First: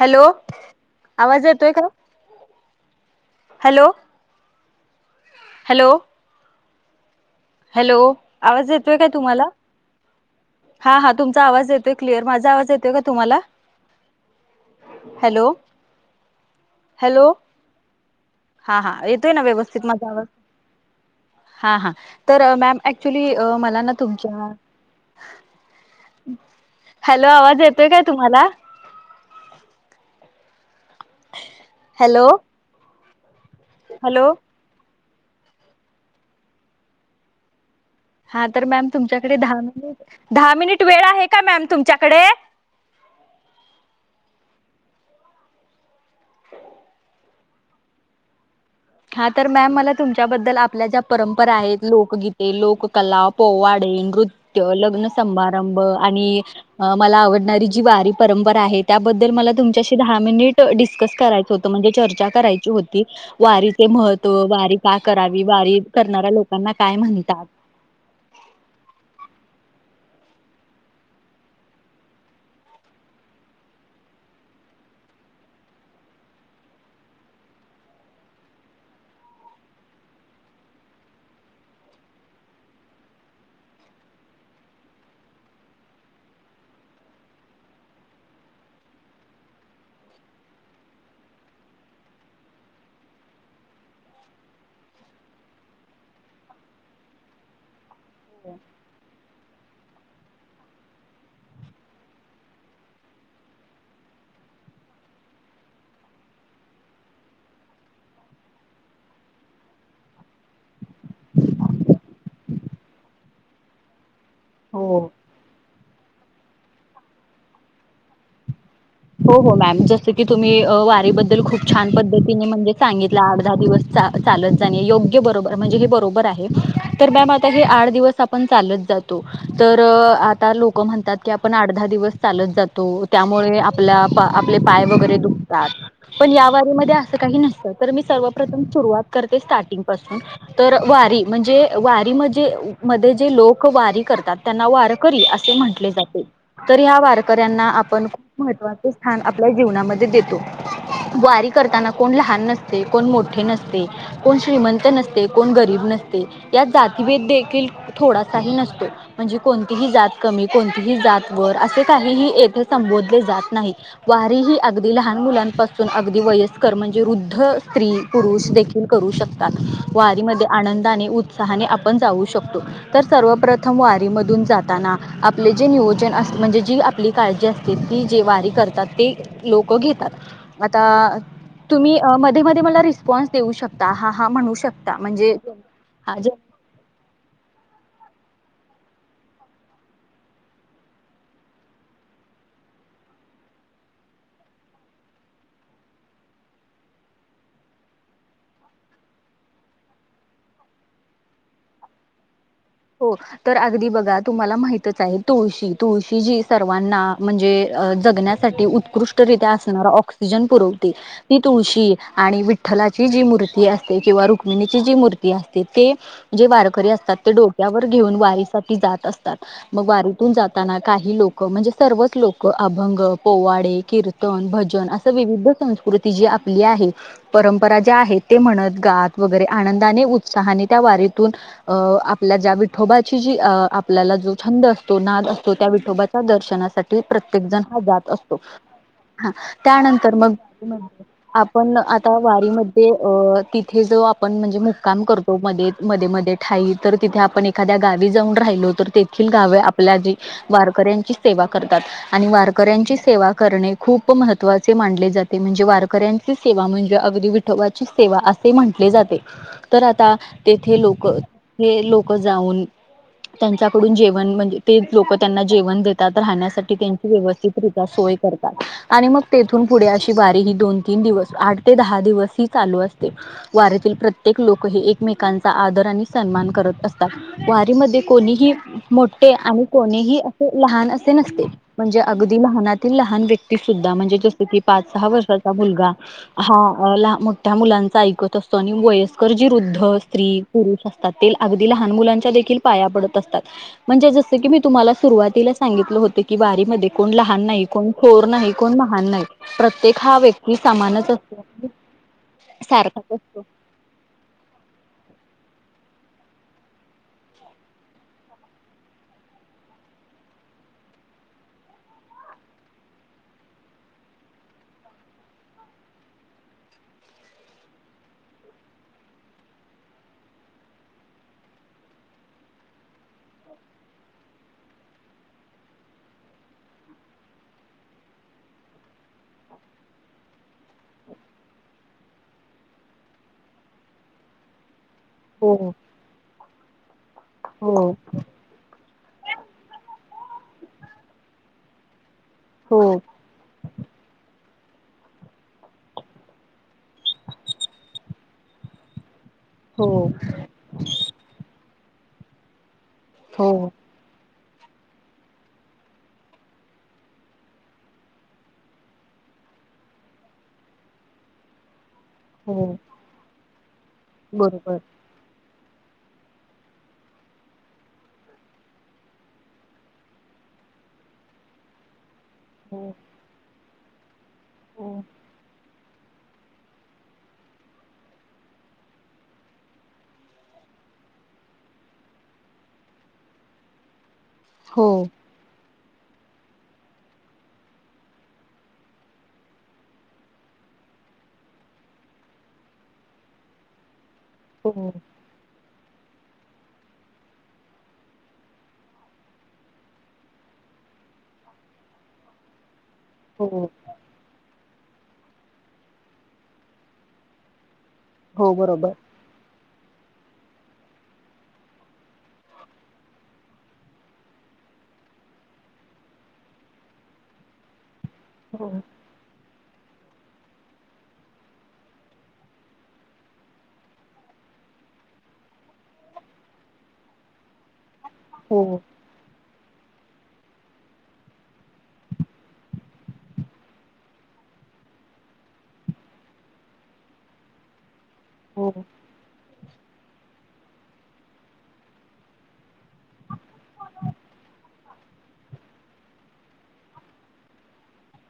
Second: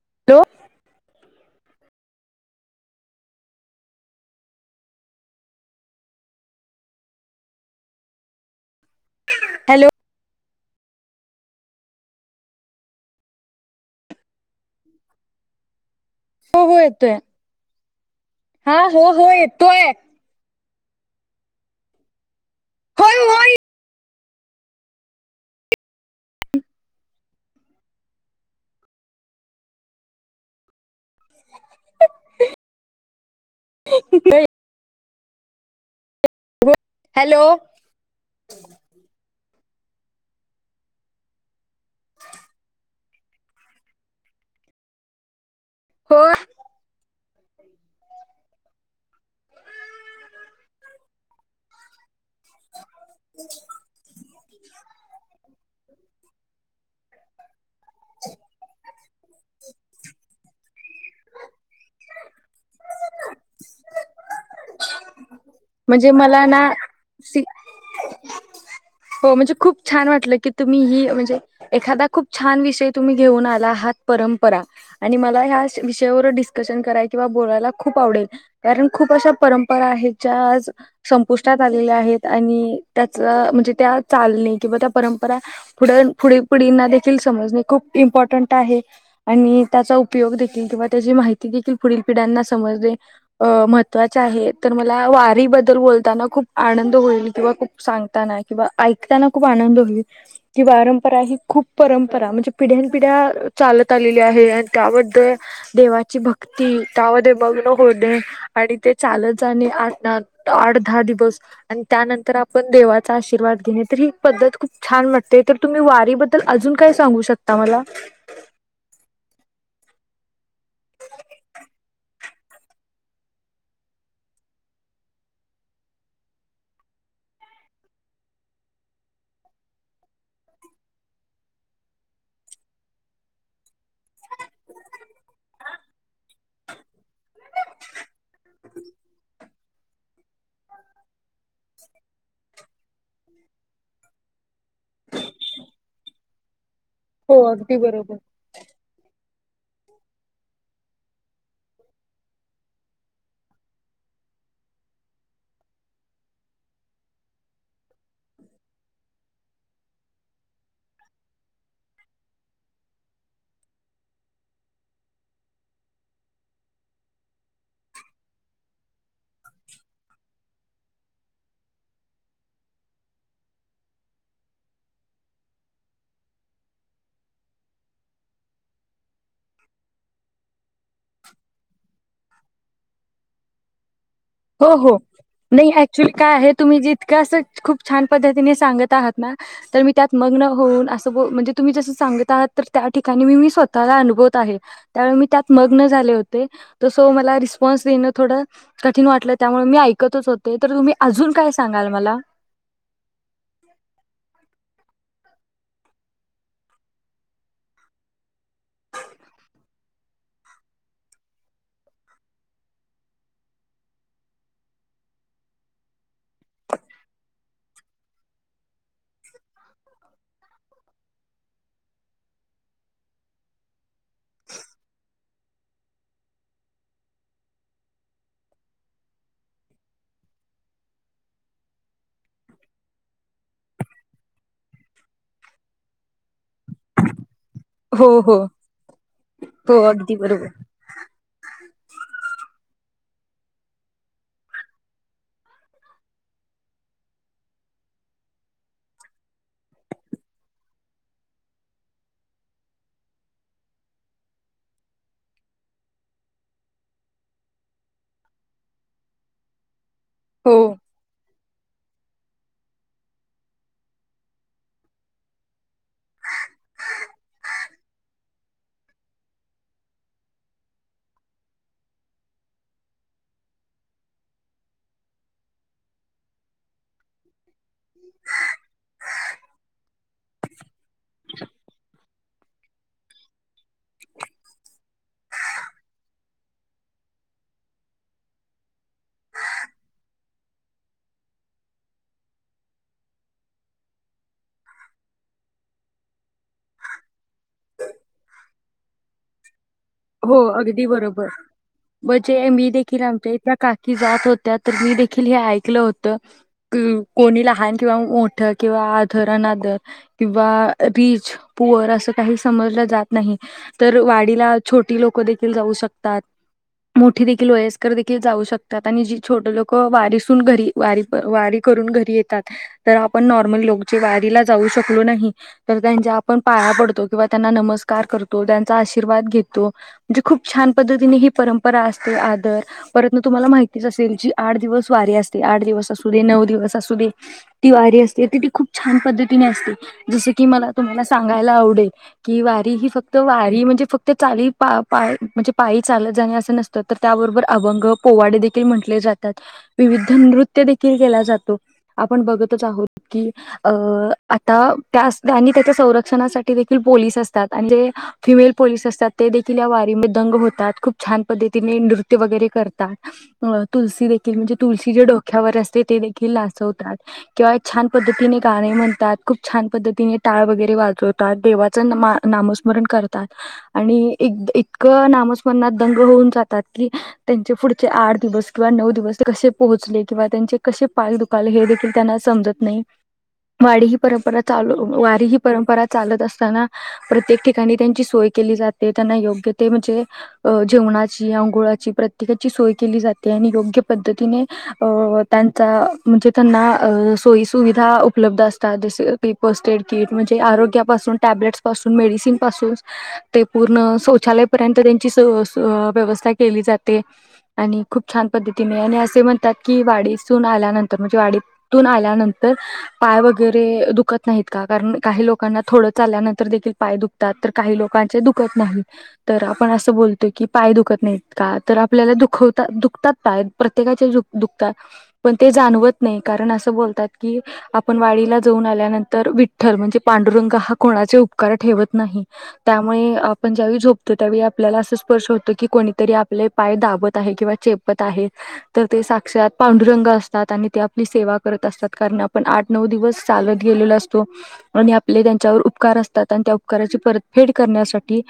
Hello, आवाज येतोय का? हॅलो. हॅलो. हॅलो. आवाज येत तोय का तुम्हाला? हॅलो हा हा तुमचा आवाज येतोय क्लिअर. माझा आवाज येतोय का तुम्हाला? हॅलो हो हो येतोय. हॅलो हा हो हो ना व्यवस्थित येतोय. माझा आवाज हा हा तर मॅम होय ऍक्च्युली होय मला ना तुमच्या. हॅलो आवाज येतोय काय तुम्हाला? हॅलो ह ह हॅलो नाही. हॅलो हा तर मॅम तुमच्या दहा मि, दहा मिनिट वेळ आहे का मॅम? तुमच्याकडे हो हा तर मॅम मला तुमच्याबद्दल आपल्या ज्या परंपरा आहेत लोकगीत ते लोककला पोवाडे नृत्य लग्न समारंभ आणि मला आवडणारी जी वारी परंपरा आहे त्याबद्दल मला तुमच्याशी दहा मिनिट डिस कस करायचं होतं म्हणजे चर्चा करायची होती, वारी महत्व, वारी का कर बारी म्हणजे करणाऱ्या मला ना लोकांना काय सी म्हणतात हो म्हणजे खूप छान वाटलं की तुम्ही ही म्हणजे एखादा खूप छान विषय तुम्ही घेऊन आला हात परंपरा आणि मला ह्या विषयावर डिस्कशन कराय किंवा बोलायला खूप आवडेल कारण खूप अशा परंपरा आहेत ज्या आज संपुष्टात आलेल्या आहेत आणि त्याच म्हणजे त्या चालणे किंवा त्या परंपरा पुढील पिढींना देखील समजणे खूप इम्पॉर्टंट आहे आणि त्याचा उपयोग देखील किंवा त्याची माहिती देखील पुढील पिढ्यांना समजणे महत्त्वाचे आहे तर मला वारी बद्दल बोलताना खूप आनंद होईल किंवा खूप सांगताना किंवा ऐकताना खूप आनंद होईल कि परंपरा ही खूप परंपरा म्हणजे पिढ्यान पिढ्या चालत आलेली आहे आणि त्यामध्ये देवाची भक्ती त्यामध्ये मग्न होणे आणि ते चालत जाणे आठ दहा दिवस आणि त्यानंतर आपण देव चा आशीर्वाद घेणे तरी पद्धत खूप हो छान वाटते तर तुम्ही वारीबद्दल अजून काय सांगू शकता मला हो हो मॅम जसं की तुम्ही वारीबद्दल खूप छान पद्धतीने म्हणजे सांगितलं आठ दहा दिवस चालत जाणे योग्य बरोबर म्हणजे हे बरोबर आहे तर मॅम आता हे आठ दिवस आपण चालत जातो तर आता लोक म्हणतात की आपण आठ दहा दिवस चालत जातो त्यामुळे आ आपल्या आपले पाय वगैरे दुखतात पण या वारीमध्ये असं काही नसतं तर मी सर्वप्रथम सुरुवात करते स्टार्टिंग पासून तर वारी म्हणजे वारी मजे मध्ये जे लोक तर ह्या हो वारकऱ्यांना अगदी आपण बरोबर महत्वाचे स्थान आपल्या जीवनामध्ये देतो वारी करताना कोण लहान नसते कोण मोठे नसते कोण श्रीमंत नसते कोण गरीब नसते या जातीभेद देखील थोडासाही नसतो म्हणजे कोणतीही जात कमी कोणतीही जात वर असे काहीही येथे संबोध रे जात नाही वारी ही अगदी लहान मुलांपासून अगदी वयस्कर म्हणजे वृद्ध स्त्री पुरुष देखील करू शकतात वारी मध्ये आनंदाने उत्साहाने आपण जाऊ शकतो तर सर्वप्रथम वारी मधून जाताना आपले जे नियोजन म्हणजे जी आपली काळजी त जे वारी करतात ते लोक घेतात आता तुम्ही मध्ये मध्ये मला रिस्पॉन्स देऊ शकता हा हा म्हणू हो हो शकता म्हणजे नाही ऍक्च्युली हा काय जे आहे तुम्ही जितक असं खूप छान पद्धतीने सांगत आहात ना तर मी त्यात मग्न होऊन अस म्हणजे तुम्ही जस सांगत आहात तर त्या ठिकाणी मी मी स्वतःला अनुभवत आहे त्या मी त्यात मग्न झाले होते सो मला रिस्पॉन्स देण थोड क ठीण वाटलं त्या मी ऐकतच होते तर तुम्ही अजून काय सांगाल मला हो तर अगदी बघा तुम्हाला माहितच आहे तुळशी तुळशी जी सर्वांना म्हणजे जगण्यासाठी उत्कृष्टरित्या असणारा ऑक्सिजन पुरवते ती तुळशी आणि विठ्ठलाची जी मूर्ती असते किंवा रुक्मिणीची जी मूर्ती असते ते जे वारकरी असतात ते डोक वर घेऊन वारीसाठी जात असतात मग वारीतून जाताना काही लोक म्हणजे सर्वच लोक अभंग पोवाडे कीर्तन भजन असं विविध संस्कृती जी आपली आहे परंपरा ज्या आहे ते म्हणत गात वगैरे आनंदाने उत्साहाने त्या वारीतून अ आ आपल्या ज्या विठोबाची जी अ आपल्याला जो छंद असतो नाद असतो त्या विठोबाच्या दर्शनासाठी प्रत्य प्रत्येकजण हा हो जात असतो हो हो त्यानंतर अगदी मग बरोबर आपण आता वारीमध्ये अ तिथे जो आपण म्हणजे मुक्काम करतो. मध्ये-मध्ये-मध्ये ठाई. तर तिथे आपण एखाद्या गावी जाऊन राहिलो. तर तेथील गावे आपल्या जी वारकऱ्यांची सेवा करतात. आणि वारकऱ्यांची सेवा करणे खूप महत्त्वाचे मानले जाते. म्हणजे वारकऱ्यांची सेवा म्हणजे अगदी विठोबाची सेवा असे म्हटले जाते. तर हो तेथे लोक लोक जाऊन त्यांच्याकडून जेवण म्हणजे ते लोक त्यांना जेवण देतात. राहण्यासाठी तेंचि वेवस्तीत रित्या करतात. आणि मग तेथून फुडें अशी दोन-तीन दिवस. आठ ते दहा दिवस अशी चालू असते. वारीतील प्रत्येक लोक हे एकमेकांचा आदर आणि सन्मान करत असत. वारी मध्ये कोणीही मोठे आणि कोणी ही. असे लहान असे नसते. म्हणजे अगदी लहानातील लहान व्यक्ती सुद्धा म्हणजे जस कि पाच-सहा वर्षाचा मुलगा. हा ल मोठ्या मुलांचा ऐकत असतो. आणि वयस्कर जी वुद्ध स्त्री पुरुष अस ते अगदी लहान मुलांच्या देखील पाया पडत असतात. म्हणजे जसं की मी तुम्हाला सुरुवातीला सांगितलं होत. की वारीमध्ये कोण लहान नाही कोण थोर नाही. कोण महान नाही. प्रत्ये हो अगदी बरोबर. म्हनजे मी देखील सारखाच आमच्या असतो इतल्या काकी जात होत्या. तर मी देखील. हे ऐकलं होत. कोणी लहान किंवा मोठ किंवा आदर-अनादर किंवा रीच पुवर असं काही समजलं जात नाही. तर वाडीला छोटी लोकं देखील जाऊ शकतात. मोठी देखील वयस्कर देखील जाऊ शकतात. आणि जी छोट लोक वारीसून घरी वारी वारी करून घरी येतात. तर आपण नॉर्मल लोक जे वारीला जाऊ शकलो नाही तर त्यांच्या आपण पाया पडतो किंवा त्यांना नमस्कार करतो. त्यांचा आशीर्वाद घेतो. की म्हणजे खूप छान पद्धतीने ही परंपरा असते. आदर परतन तुम्हाला माहितीच असेल की आठ दिवस. वारी असते. आठ हो दिवस असू दे नऊ दिवस असू दे. ती हो वारी असते. त ती खूप छान पद्धतीने असते. जसं की मला तुम्हाला सांगायला आवडेल. की वारी हो ही फक्त वारी म्हणजे फ वारी प पाय म्हणजे पायी चालत जाणे असं नसतं, तर त्याबरोबर अभंग पोवाडे देखील म्हंटले जा तात हो विविध नृत्य देखील केला जातो. आपण बघतच आहोत. की हो अ आता त्या स्थानी त्याच्या संरक्षणासाठी देखील पोलीस असतात आणि जे फिमेल पोलीस अस तात ते देखील या वारीमध्ये दंग होतात खूप छान पद्धतीने नृ त्य वगैरे हो करतात. [unintelligible] तुलसी देखील म्हणजे बरोबर तुळशी जी डोक्यावर अस ते ती देखील नाचवतात. किंवा एक छान पद्धतीने गाणे म्हणतात खूप छान पद्धतीने टाळ वगैरे वाजवतात देवाचं न मा नामस्मरण हो करतात. आणि इद इतकं नामस्मरणात दंग होऊन जातात की, त्यांचे पुढचे आठ दिवस किंवा नऊ दिवस कसे पोहोचले किंवा त्यांचे कसे पाय दुखले हे देखील त्यांना समजत नाही. वारी ही परंपरा चालू हो वारी ही परंपरा चालत असताना प्रत्येक ठिकाणी त्यांची सोय केली जाते त्यांना योग्य ते म्हणजे अ जेवणाची, अंघोळाची प्रत्येकाची सोय केली जाते आणि योग्य पद्ध तीने हो अ त्या चा म्हणजे त्यांना अ सोयीसुविधा उपलब्ध असतात जसे की फस्ट एड कीट म्हणजे आरोग्यापासून, टॅब्लेट्सपासून, मेडिसिनपासून ते हो पूर्ण शौचालय र्यंत त्यांची व्यवस्था केली जाते आणि खूप छान हो पद्धतीने बरोबर आणि असे म्हणतात की वाडीसून आल्यानंतर म्हणजे वाडीतून आल्यानंतर पाय वगैरे दुखत नाहीत का कारण काही लोकांना थोडं चालल्यानंतर देखील पाय दुखतात तर काही लोक दुखत हो नाही तर आपण असं बोलतो की पाय दुखत नाहीत का तर आपल्याला दुखवत दुखतात पाय प्रत्येकाचे द दुखतात पण ते जाणवत नाही कारण असं बोलतात की आप आपण वाडीला हो जाऊन आल्यानंतर वि विठ्ठल म्हणजे पांडुरंग हा कोणाचे उपकार ठेवत नाही त्यामुळे आपण ज्यावेळी झोपतो त्यावेळी आपल्याला असं स्पर्श होतं की कोणीतरी आपले पाय दाबत आहे किंवा चेप आहे हो तर ते साक्षात पांडुरंग असतात आणि ते आपली सेवा करत असतात कारण आपण आठ नऊ दिवस चालवत गेले असतो आपले त्यांच्यावर उपकार असतात आणि त्या उपकाराची परत फेड करण्यासाठी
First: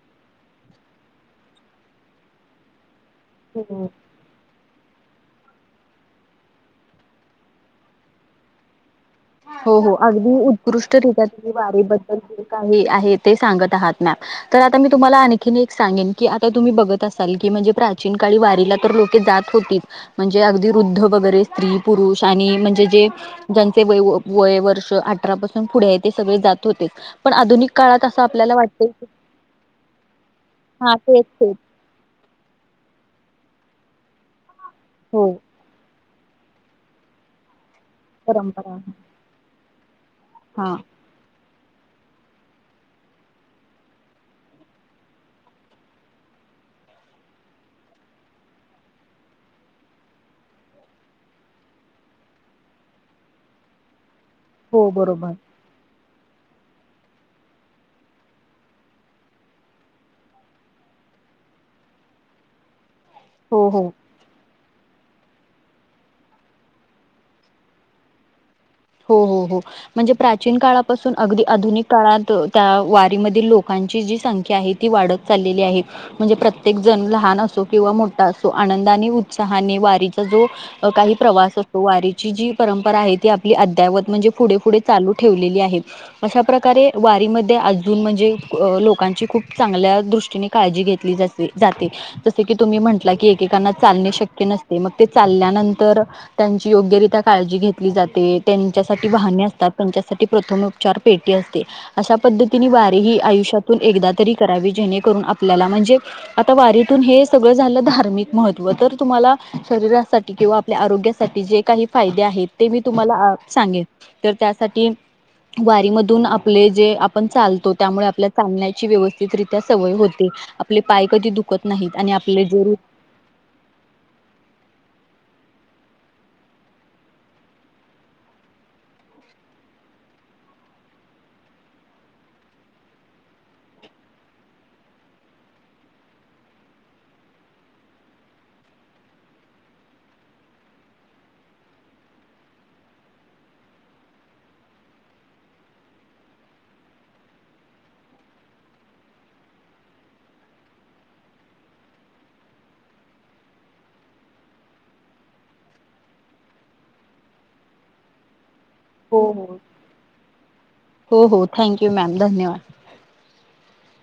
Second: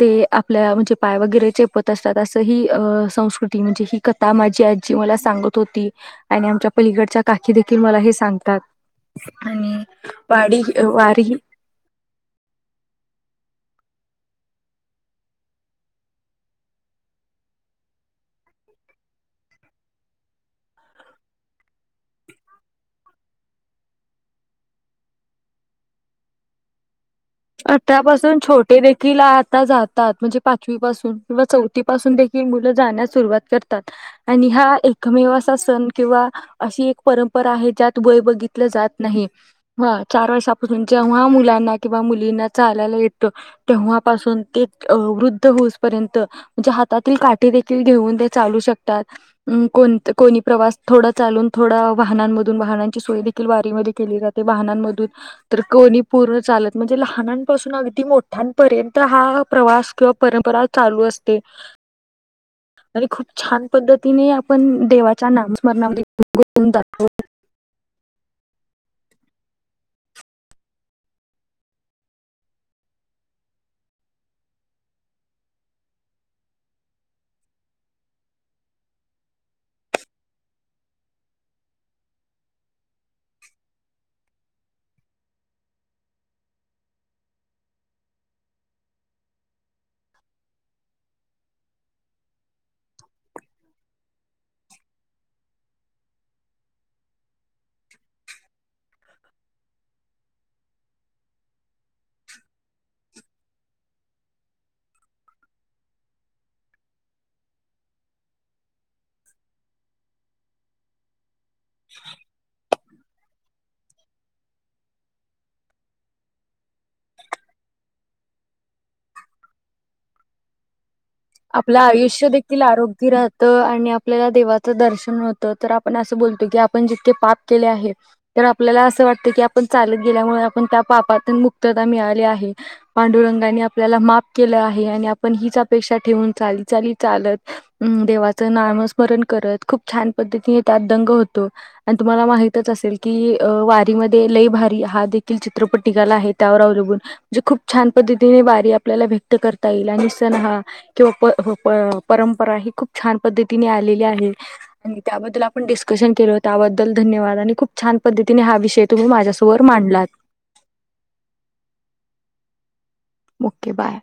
ते आपल्या म्हणजे पाय वगैरे चेपत असतात असं ह संस्कृती म्हणजे हो ही कथा माझी म सांगत होती आणि आमच्या पलीकडच्या काकी देखील मला हे सांगतात हो आणि हो अगदी वाडी उत्कृष्ट रित्यात वारी वारीबद्दल जे काही आहेत ते सांगत आहात मॅम तर आता मी तुम्हाला आणखीन एक सांगेन की आता तुम्ही बघत असाल की म्हणजे प्राचीन काळी वारीला तर लोके जात होतीच म्हणजे अगदी वुद्ध वगैरे स्त्री पुरुष आणि म्हणजे जे ज व वय वर्ष अठरा पासून पुढे ते सगळे जात होते पण आधुनिक काळात असं अठरापासून आपल्याला छोटे वाटतंय की देखील आता जातात म्हणजे पाचवी हा पासून तेच किंवा तेच चौथीपसून देखील कि मुलं जाण्यास सुरुवात करतात आणि हा हो एकमेव असं आसन किंवा अशी एक परंपरा आहे ज्यात वय बघितलं परंपरा जात नाही हा चार हा वर्षापासून जेव्हा मुलांना वा मुलींना चालायला येतं तेव्हापासून ते अ वृद्ध होऊसपर्यंत म्हणजे हातातील काठीे देखील घेऊन ते चालू शकतात. अम्म कोण कोणी प्रवास थोडा चालून थोडा वाहनांमधून वाहनांची सोय देखील वारीमध्ये केली जा ते हो वाहनांमधून बरोबर तर कोणी पूर्ण चालत. म्हणजे लहानांपासून अगदी मोठ्यांपर्यंत हा प्रवास किंवा परंपरा चालू असते. आणि खूप छान हो हो. पद्धतीने आपण देवाच्या नामस्मरणामध्ये [unintelligible] हो हो हो. म्हणजे प्राचीन काळापासून अगदी आधुनिक काळात त्या वारीमधील लोकांची जी संख्या आहे. ती वाढत चाललेली आहे म्हणजे प्रत्येक जण लहान असो किंवा मोठा असो आनंदाने उत्साहाने वारीचा जो अ काही प्रवास असतो वारीची जी परंपरा आहे ती ती अद्यावत म्हणजे पुढे पुुढे चालू ठेवलेली आहे. अशा प्रकारे वारीमध्ये अजून म्हणजे अ लोकांची खूप चांगल्या दृष्टीने काळजी घेतलीे जासे जाते जसे की तुम्ही म्हटला की एकेकांना चालणे श क्य नसते मग ते चालल्या नंतर त्यांची योग्यरित्या काळजी घेतली जा ते त्यांच्यासाठी वाहने असतात, त्यांच्यासाठी प्रथमोपचार पेटी असते, अशा पद्धतीने वारी ही आयुष्यातून एकदा तरी करावी जेणेकरून आपल्याला म्हणजे आता वारीतून हे सगळं झालं धार्मिक महत्त्व तर तुम्हाला शरीरासाठी किंवा आपल्या आरोग्या साठी जे काही फायदे आहेत ते मी ल आ सांगेन. तर त्यासाठी वारीमधून आपले जे आपण चालतो त्यामुळे आपल्या चालण्याची व्यवस्थितरित्या सवय होते. आपली आपलं आयुष्य देखील आरोग्य राहतं आणि आपल्याला देवाचं दर्शन हो त तर आपण असं बोलतो की, आपण जितके पाप केले आहे तर आपल्याला असं वाटतं की आपण चालत गेल्यामुळे आपण त्या पापातून मुक्तता मिळाली आहे. पांडुरंगानी आपल्याला माप केलं आहे आणि आपण हिच अपेक्षा घेऊन चाली चाली चालत, अ देवाच नामस्मरण करत. खूप छान पद्धतीने त्यात दंग होतो. आणि तुम्हाला माहितच असेल कि अ वारी मध्ये लई भारी हा देखील चित्रपट निघाला आहे, त्यावर अवलंबून म्हणजे खूप छान पद्धतीने वारी आपल्याला व्यक्त करता येईल, आणि सन हा हो हो, प-प परंपरा ही खूप छान पद्धतीने आलेली आहे आणि त्याबद्दल आपण डिस्कशन केल त्याबद्दल धन्यवाद. आणि खूप छान पद्धतीने हा विषय ते तुम्ही हो माझ्यासमोर मांडलात हो हो, थँक यू मॅम धन्यवाद. Okay bye.